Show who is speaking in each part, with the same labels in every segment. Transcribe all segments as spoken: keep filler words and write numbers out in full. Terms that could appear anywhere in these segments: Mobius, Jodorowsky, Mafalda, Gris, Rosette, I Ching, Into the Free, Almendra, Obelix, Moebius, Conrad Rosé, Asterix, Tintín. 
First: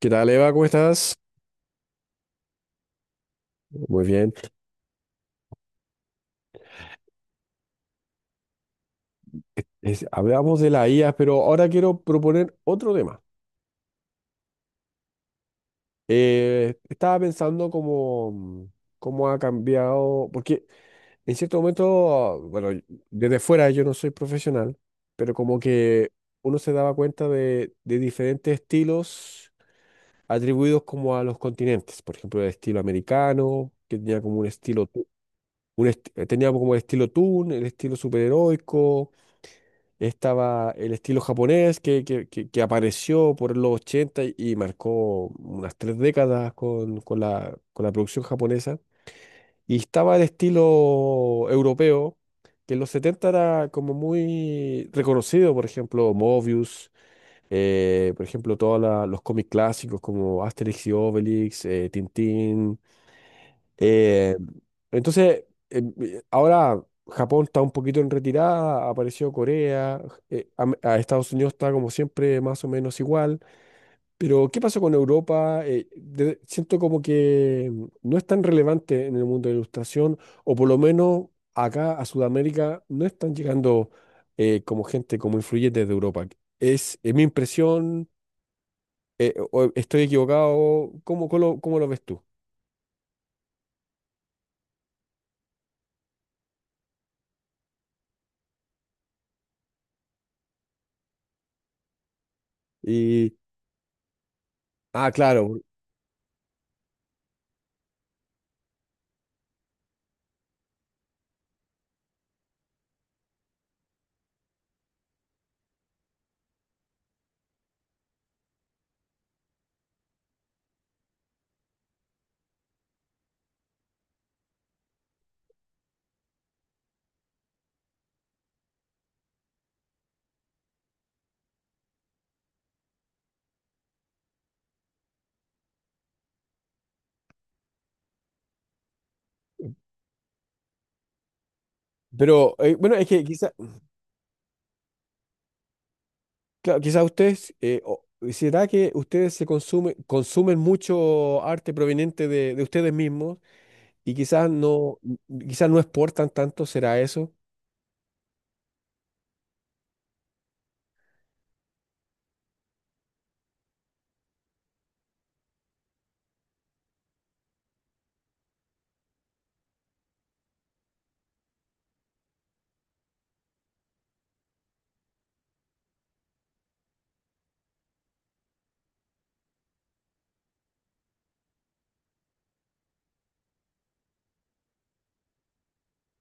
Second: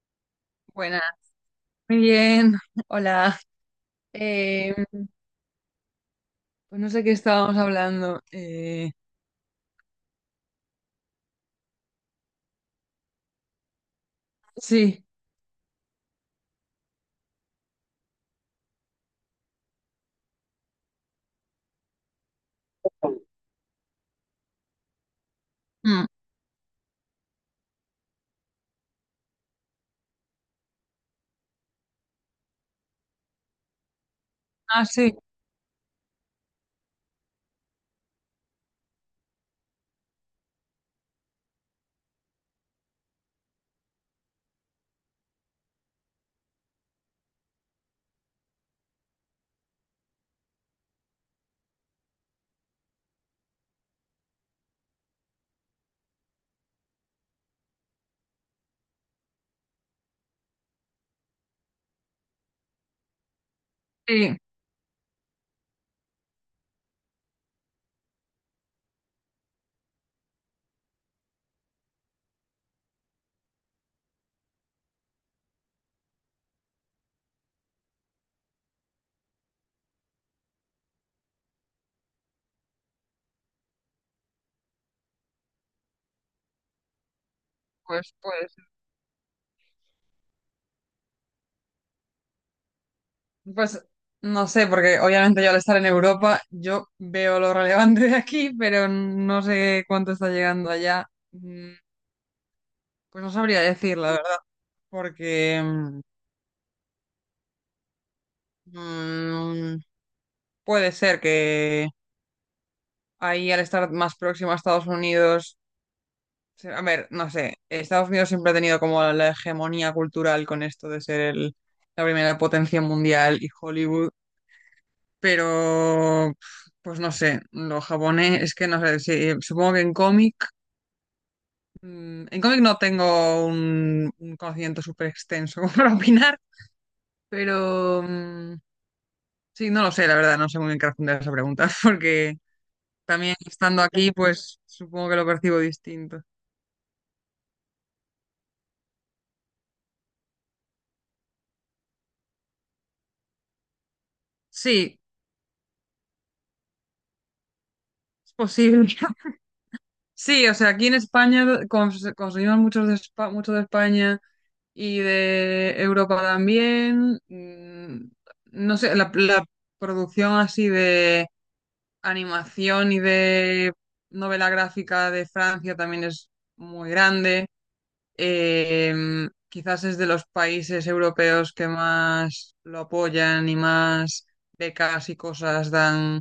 Speaker 1: ¿Qué tal, Eva? ¿Cómo
Speaker 2: Buenas,
Speaker 1: estás?
Speaker 2: muy bien, hola.
Speaker 1: Muy bien.
Speaker 2: Eh, pues no sé qué estábamos hablando. Eh,
Speaker 1: Es- hablamos de la I A, pero ahora quiero proponer otro tema.
Speaker 2: sí.
Speaker 1: Eh, estaba pensando cómo, cómo ha cambiado, porque en cierto momento, bueno, y- desde fuera yo no soy profesional, pero como
Speaker 2: Mm.
Speaker 1: que uno se daba cuenta de, de diferentes estilos atribuidos como a los continentes. Por ejemplo, el estilo americano, que tenía como un
Speaker 2: Ah,
Speaker 1: estilo, tu-
Speaker 2: sí,
Speaker 1: un esti- tenía como el estilo toon, el estilo superheroico. Estaba el estilo japonés que, que- que- que apareció por los ochenta y, y marcó unas tres décadas con, con la, con la producción japonesa. Y estaba el estilo europeo, que en los setenta era como muy reconocido, por ejemplo, Mobius, eh, por ejemplo, todos los cómics clásicos como Asterix y Obelix, eh, Tintín. eh,
Speaker 2: sí.
Speaker 1: entonces, em, eh, ahora Japón está un poquito en retirada, apareció Corea. Eh, a, a Estados Unidos está como siempre más o menos igual, pero ¿qué pasó con Europa? Eh, de- siento como que mm, no es tan relevante en el mundo de la ilustración, o por lo menos acá a Sudamérica no están llegando eh, como gente, como influyentes de Europa. Es, es mi impresión.
Speaker 2: pues, pues,
Speaker 1: Eh, o- ¿estoy equivocado? ¿cómo, cómo lo, cómo lo ves tú?
Speaker 2: pues no sé, porque obviamente yo al estar en Europa, yo veo lo relevante de aquí, pero no sé cuánto está llegando allá. Mm. Pues no
Speaker 1: Y,
Speaker 2: sabría decir, la verdad,
Speaker 1: ah, claro.
Speaker 2: porque mm, mm, puede ser que ahí al estar más próximo a Estados Unidos. Sí. A ver, no sé, Estados Unidos siempre ha tenido como la hegemonía cultural con esto de ser el- la primera potencia mundial y Hollywood, pero pues no sé, los japonés es que no sé, sí, supongo que en cómic. Mm, en cómic no tengo un, un conocimiento súper extenso para opinar, pero mm, sí, no lo sé, la verdad, no sé muy bien qué responder a esa pregunta, porque
Speaker 1: Pero eh, bueno, es que
Speaker 2: también
Speaker 1: quizás
Speaker 2: estando aquí, pues supongo que lo percibo distinto.
Speaker 1: quizá ustedes, eh, o- ¿será que ustedes se consumen, consumen mucho arte proveniente de, de ustedes mismos y quizás no,
Speaker 2: Sí,
Speaker 1: quizás no exportan tanto? ¿Será eso?
Speaker 2: es posible. Sí, o sea, aquí en España cons- consumimos muchos de Espa- mucho de España y de Europa también. Mm. No sé, la, la producción así de animación y de novela gráfica de Francia también es muy grande. Eh, Quizás es de los países europeos que más lo apoyan y más becas y cosas dan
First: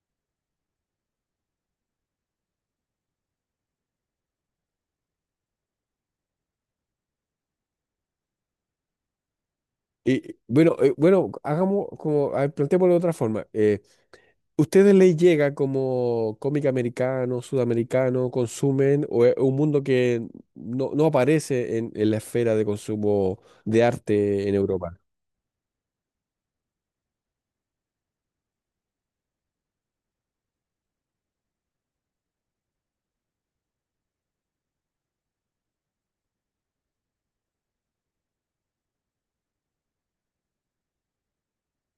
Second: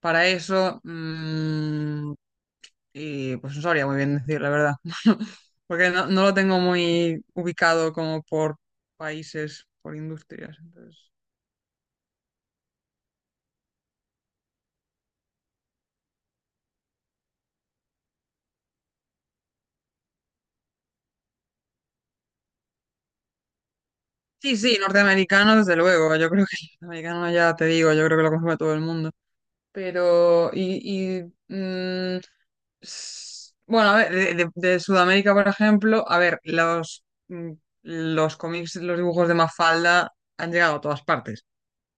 Speaker 2: para eso. Mm. Y pues no sabría muy bien decir la verdad, porque no, no lo tengo muy ubicado como por países, por
Speaker 1: Y
Speaker 2: industrias.
Speaker 1: bueno, eh,
Speaker 2: Entonces...
Speaker 1: bueno, hagamos como, a ver, planteémoslo de otra forma. Eh, ¿ustedes les llega como cómic americano, sudamericano, consumen, o es un mundo que no, no aparece en, en la esfera de consumo de arte en
Speaker 2: Sí, sí,
Speaker 1: Europa?
Speaker 2: norteamericano, desde luego. Yo creo que el norteamericano ya te digo, yo creo que lo consume todo el mundo. Pero, y, y, mm, s- bueno, a ver, de, de- de Sudamérica, por ejemplo, a ver, los, mm, los cómics, los dibujos de Mafalda han llegado a todas partes,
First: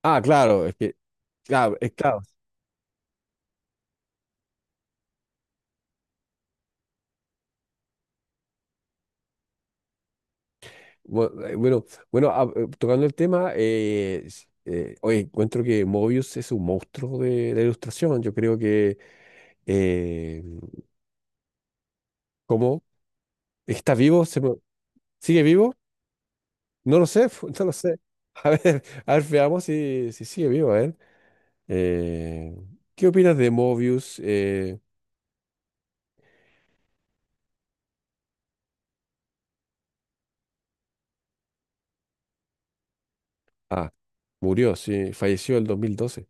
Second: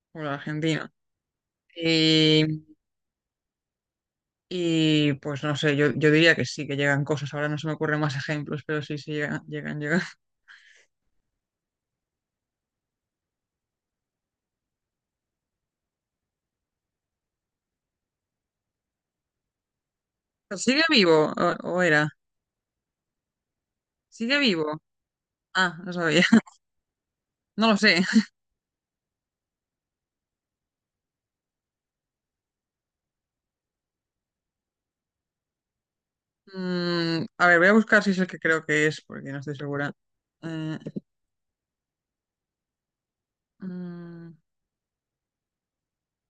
Speaker 1: Ah,
Speaker 2: por
Speaker 1: claro, es
Speaker 2: Argentina.
Speaker 1: que, claro, es claro.
Speaker 2: Y pues no sé, yo, yo diría que sí, que llegan cosas. Ahora no se me ocurren más ejemplos, pero sí, sí, llegan, llegan, llegan.
Speaker 1: Bu- eh, Bueno, bueno, ah, eh, tocando el tema, eh, s- eh, oye, encuentro que Mobius es un monstruo de la ilustración. Yo creo que. eh,
Speaker 2: ¿Sigue vivo? ¿O, o era?
Speaker 1: ¿Cómo? ¿Está vivo?
Speaker 2: ¿Sigue
Speaker 1: ¿Se mo-
Speaker 2: vivo?
Speaker 1: ¿Sigue vivo?
Speaker 2: Ah, no sabía.
Speaker 1: No lo sé, no
Speaker 2: No
Speaker 1: lo
Speaker 2: lo
Speaker 1: sé.
Speaker 2: sé.
Speaker 1: A ver, a ver, veamos si, si sigue vivo. A ver, Eh, ¿Qué opinas de Mobius? Eh,
Speaker 2: Mm, a ver, voy a buscar si es el que creo que es, porque no estoy segura. Eh,
Speaker 1: ah,
Speaker 2: mm,
Speaker 1: Murió, sí, falleció el dos mil doce.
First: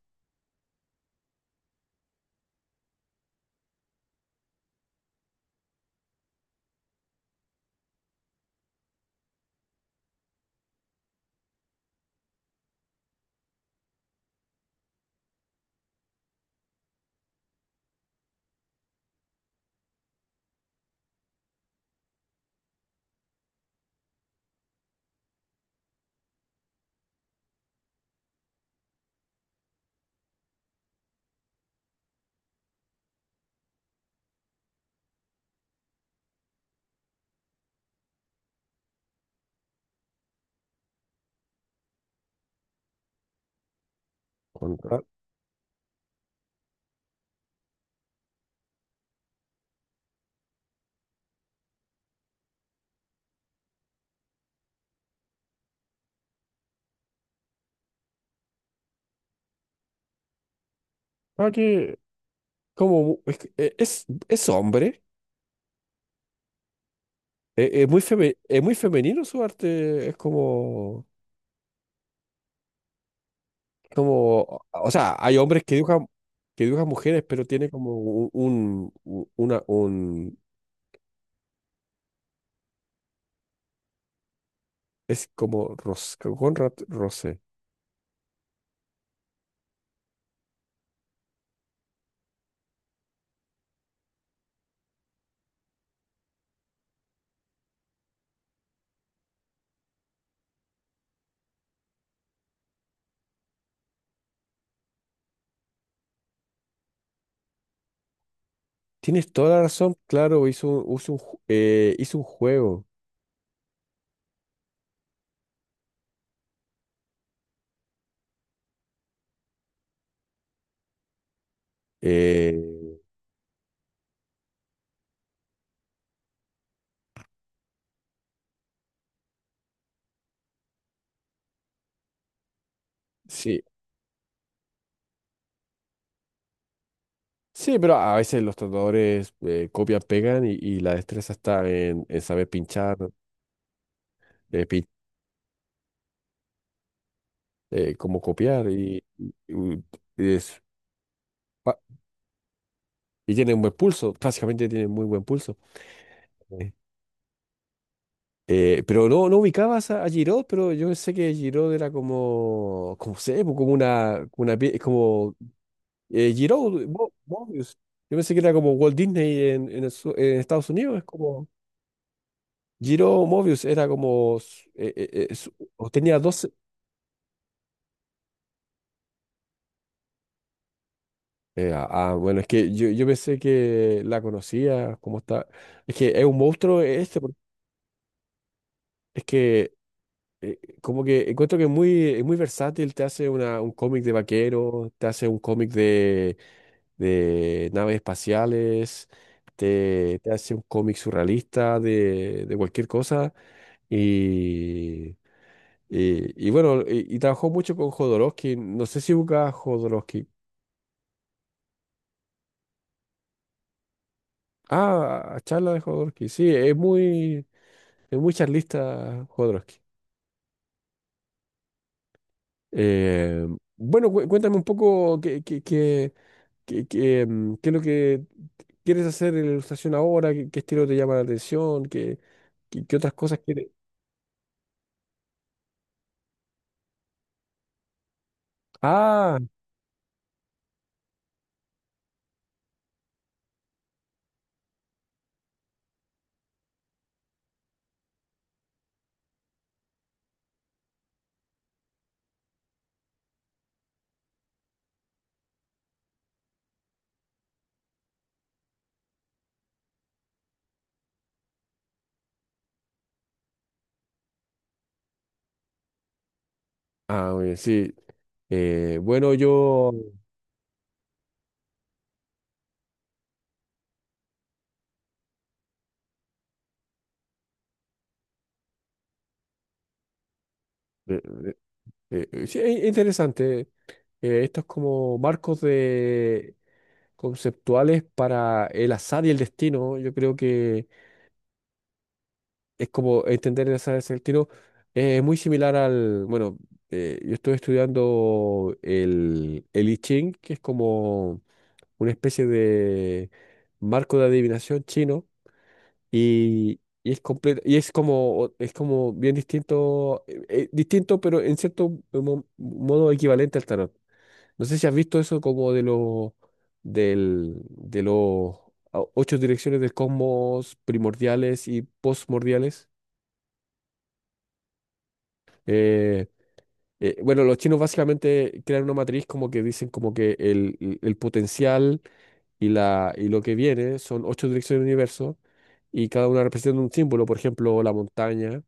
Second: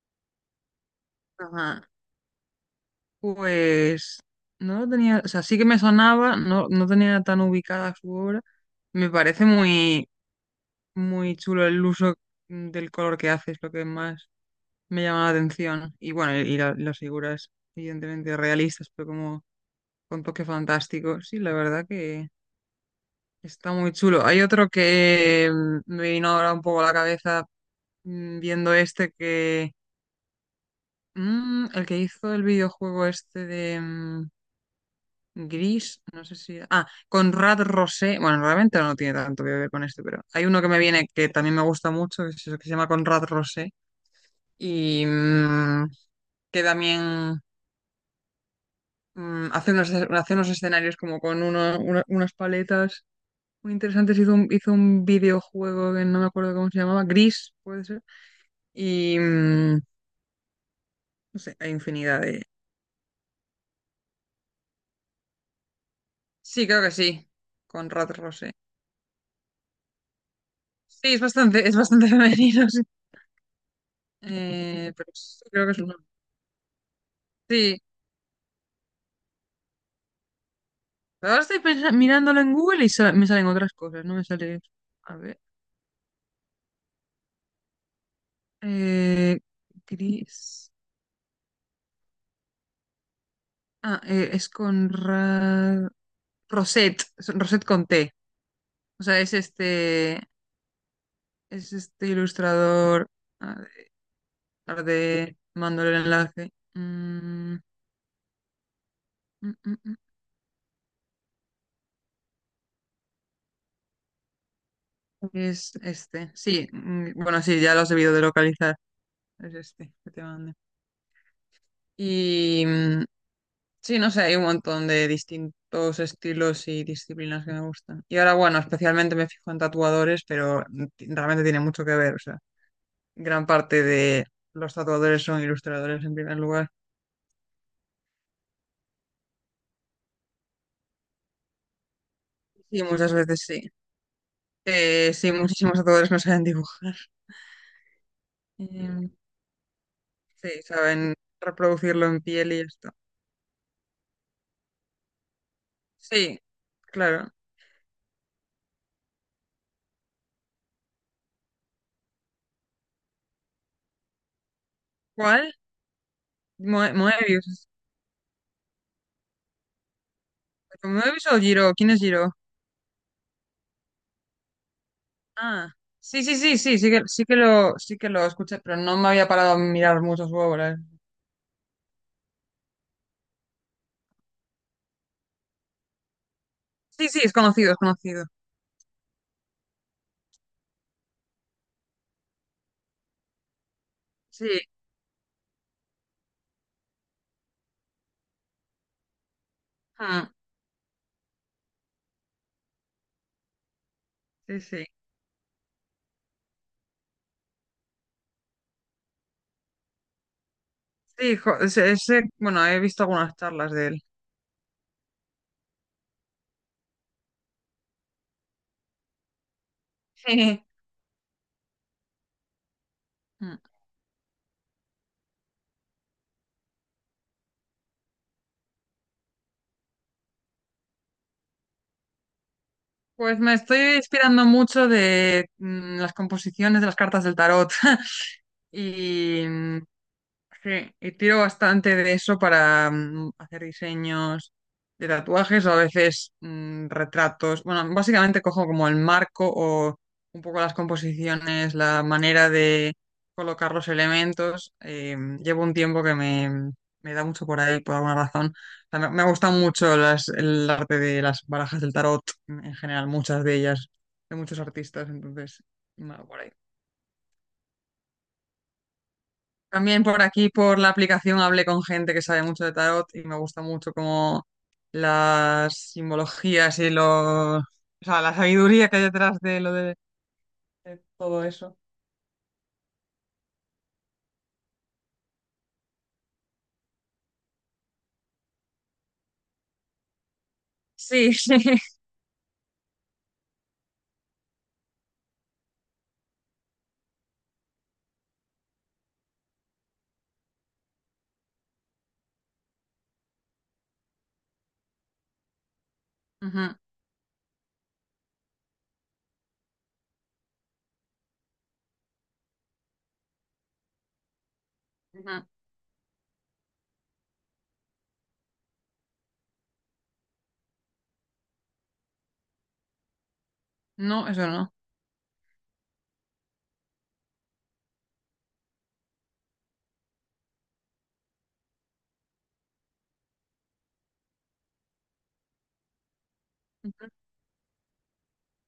Speaker 2: ajá. Pues no lo tenía, o sea, sí que me sonaba, no, no tenía tan ubicada su obra. Me parece muy, muy chulo el uso mm, del color que hace, es lo que más me llama la atención. Y bueno, y, y la- las figuras, evidentemente realistas, pero como con toque fantástico. Sí, la verdad que está muy chulo. Hay otro que mm, me vino ahora un poco a la cabeza mm, viendo este que. Mm, el que hizo el videojuego este de mm, Gris, no sé si. Ah, Conrad Rosé. Bueno, realmente no tiene tanto que ver con este, pero hay uno que me viene que también me gusta mucho, que se que se llama Conrad Rosé.
Speaker 1: Con- Ah,
Speaker 2: Y mm, que también. Mm, hace unos, hace unos escenarios como con uno- una- unas paletas muy interesantes. Hizo un, hizo un videojuego que no me acuerdo cómo se llamaba, Gris, puede ser. Y mm, no
Speaker 1: ah,
Speaker 2: sé, hay
Speaker 1: que,
Speaker 2: infinidad de.
Speaker 1: ¿cómo? mu- Es, que, eh, es, es hombre?
Speaker 2: Sí, creo que sí,
Speaker 1: Es, es
Speaker 2: con
Speaker 1: muy
Speaker 2: Rat
Speaker 1: feme-
Speaker 2: Rose.
Speaker 1: es muy femenino su arte, es como,
Speaker 2: Sí, es bastante, es bastante femenino, sí.
Speaker 1: como, o
Speaker 2: Eh, pero
Speaker 1: sea, hay
Speaker 2: sí,
Speaker 1: hombres
Speaker 2: creo que
Speaker 1: que
Speaker 2: es uno.
Speaker 1: dibujan, que dibujan mujeres, pero tiene
Speaker 2: Sí,
Speaker 1: como un, un- u- una, un,
Speaker 2: ahora estoy pensa- mirándolo en Google y sa- me salen otras cosas, no me sale. A
Speaker 1: es
Speaker 2: ver.
Speaker 1: como Ros, Conrad Rose.
Speaker 2: Eh, Gris. Ah, eh, es con Ra- Rosette, es Rosette con T. O sea, es este, es este ilustrador. A ver, tarde mando el enlace. Mm,
Speaker 1: Tienes
Speaker 2: mm,
Speaker 1: toda la
Speaker 2: mm,
Speaker 1: razón,
Speaker 2: mm.
Speaker 1: claro, hizo, un, hizo un ju- eh, hizo un juego.
Speaker 2: Es este. Sí, mm, bueno, sí, ya lo has debido de localizar. Es este que te mandé. Y
Speaker 1: Eh,
Speaker 2: mm, sí, no sé, hay un montón de distintos estilos y disciplinas que me gustan. Y ahora, bueno, especialmente me fijo en tatuadores, pero ti- realmente tiene mucho que ver. O sea, gran
Speaker 1: sí,
Speaker 2: parte de los tatuadores son ilustradores en primer lugar.
Speaker 1: sí, pero a veces los tatuadores eh, copian, pegan, y, y la destreza está en, en saber
Speaker 2: Sí,
Speaker 1: pinchar,
Speaker 2: muchas veces sí.
Speaker 1: eh, pin-
Speaker 2: Eh, sí, muchísimos tatuadores no saben dibujar.
Speaker 1: eh, cómo copiar, y,
Speaker 2: Em,
Speaker 1: y- y
Speaker 2: sí,
Speaker 1: es-
Speaker 2: saben reproducirlo en piel y ya está.
Speaker 1: Y tiene un buen pulso, básicamente tiene muy buen pulso.
Speaker 2: Sí,
Speaker 1: Sí.
Speaker 2: claro.
Speaker 1: Eh, pero no, no ubicabas a, a Giroud, pero yo sé que Giroud era como, como sé, pues, como una, como una pie- como
Speaker 2: ¿Cuál?
Speaker 1: eh, Giroud,
Speaker 2: Moe-
Speaker 1: Mo-
Speaker 2: Moebius.
Speaker 1: Mobius. Yo pensé que era como Walt Disney en, en el su- en Estados Unidos, es
Speaker 2: ¿Moebius o
Speaker 1: como
Speaker 2: Giro? ¿Quién es Giro?
Speaker 1: Giroud Mobius, era como, su- eh, eh, eh, su-
Speaker 2: Ah,
Speaker 1: o tenía
Speaker 2: sí, sí,
Speaker 1: doce.
Speaker 2: sí, sí, sí que, sí que lo, sí que lo escuché, pero no me había parado a mirar mucho su obra.
Speaker 1: Eh, ah, ah, bueno, es que yo, yo pensé que la conocía, como está. Es que es un monstruo
Speaker 2: Sí,
Speaker 1: este,
Speaker 2: sí, es
Speaker 1: porque
Speaker 2: conocido, es conocido.
Speaker 1: es que eh, como que encuentro que es muy, es muy versátil, te hace una, un cómic de
Speaker 2: Sí,
Speaker 1: vaqueros, te hace un cómic de, de naves espaciales, te,
Speaker 2: ah,
Speaker 1: te hace un cómic surrealista de, de cualquier cosa.
Speaker 2: sí, sí.
Speaker 1: Y, y, y bueno, y, y trabajó mucho con Jodorowsky. No sé si busca a Jodorowsky.
Speaker 2: Sí, jo- ese- ese, bueno, he visto algunas charlas de él.
Speaker 1: Ah, charla de Jodorowsky. Sí, es muy, es muy, charlista Jodorowsky. Eh,
Speaker 2: Sí.
Speaker 1: bueno, cué- cuéntame un poco qué, qué, qué- ¿Qué, qué, mm, qué es lo que quieres hacer en la ilustración ahora? ¿Qué, qué estilo te llama la atención? ¿Qué, qué, qué otras cosas
Speaker 2: Pues me
Speaker 1: quieres?
Speaker 2: estoy inspirando mucho de mm, las composiciones de las cartas del tarot.
Speaker 1: Ah,
Speaker 2: Y, mm, Sí, y tiro bastante de eso para mm, hacer diseños de tatuajes o a veces mm, retratos. Bueno, básicamente cojo como el marco o un poco las composiciones, la manera de colocar los elementos. Eh, llevo un tiempo que me, me da mucho por ahí, por alguna razón. O sea, me, me gustan mucho las, el arte de las barajas del tarot, en general, muchas de ellas, de muchos artistas, entonces, me va por ahí.
Speaker 1: ah, Muy bien, sí. Eh, bueno, yo...
Speaker 2: También por aquí, por la aplicación, hablé con gente que sabe mucho de tarot y me gusta mucho como las simbologías y los, o sea, la sabiduría que hay detrás de lo de, de
Speaker 1: eh,
Speaker 2: todo
Speaker 1: eh,
Speaker 2: eso.
Speaker 1: eh, eh, sí, es interesante. Eh, estos como marcos de conceptuales para el azar y el destino. Yo creo que
Speaker 2: Sí, sí.
Speaker 1: es como entender el azar y el destino. eh, Es muy similar al... Bueno, eh, yo estoy estudiando el, el I Ching, que es como una especie de marco de adivinación chino,
Speaker 2: Ujú,
Speaker 1: y, y es completo y es como es como bien distinto eh, eh, distinto pero en cierto mo- modo equivalente al tarot. No sé si has visto eso
Speaker 2: ujú.
Speaker 1: como de los del de los o- ocho direcciones del cosmos primordiales y postmordiales.
Speaker 2: No, eso no.
Speaker 1: Eh, eh, bueno, los chinos básicamente crean una matriz, como que dicen como que el, el el potencial, y, la, y lo que viene son ocho direcciones del universo, y cada una representa un símbolo, por ejemplo, la montaña,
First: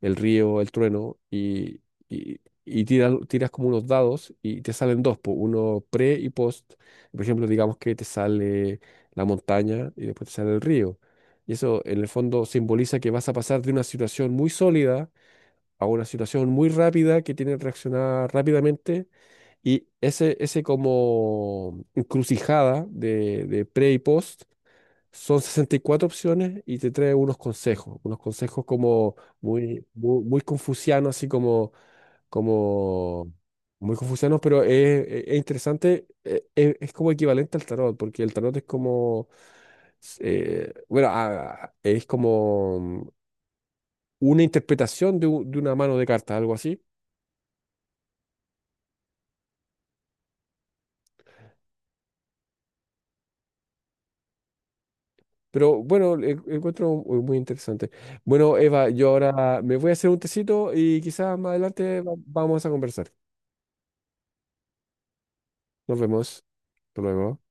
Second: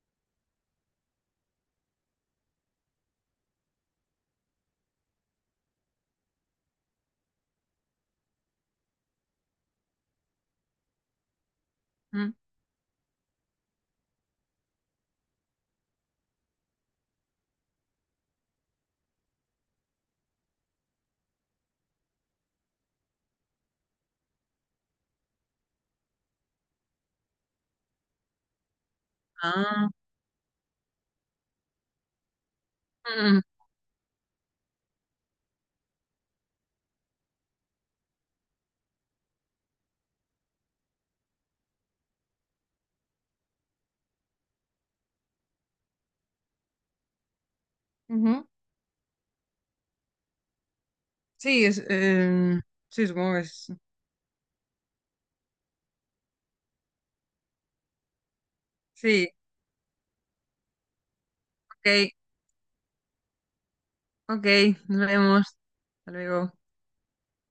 Speaker 1: el río, el trueno. Y, y, y tiras, tiras como unos dados y te salen dos, po, uno pre y post. Por ejemplo, digamos que te sale la montaña y después te sale el río. Y eso en el
Speaker 2: Mm.
Speaker 1: fondo simboliza que vas a pasar de una situación muy sólida a una situación muy rápida que tiene que reaccionar rápidamente, y ese, ese como encrucijada de, de pre y post son sesenta y cuatro opciones y te trae unos consejos, unos consejos como muy,
Speaker 2: Ah,
Speaker 1: muy, muy confucianos, así como, como
Speaker 2: mm,
Speaker 1: muy confucianos. Pero es, es- es interesante, eh, es, es como equivalente al tarot, porque el tarot es como, eh, bueno, ah, es como una interpretación de, u- de una mano de cartas, algo así.
Speaker 2: ujú. Sí, es, eh, sí, supongo que es.
Speaker 1: Pero bueno, en- encuentro muy muy interesante. Bueno, Eva, yo
Speaker 2: Sí,
Speaker 1: ahora me voy a hacer un tecito y quizás más adelante va-
Speaker 2: ok,
Speaker 1: vamos a conversar.
Speaker 2: ok, nos vemos.
Speaker 1: Nos
Speaker 2: Hasta
Speaker 1: vemos.
Speaker 2: luego.
Speaker 1: Hasta luego.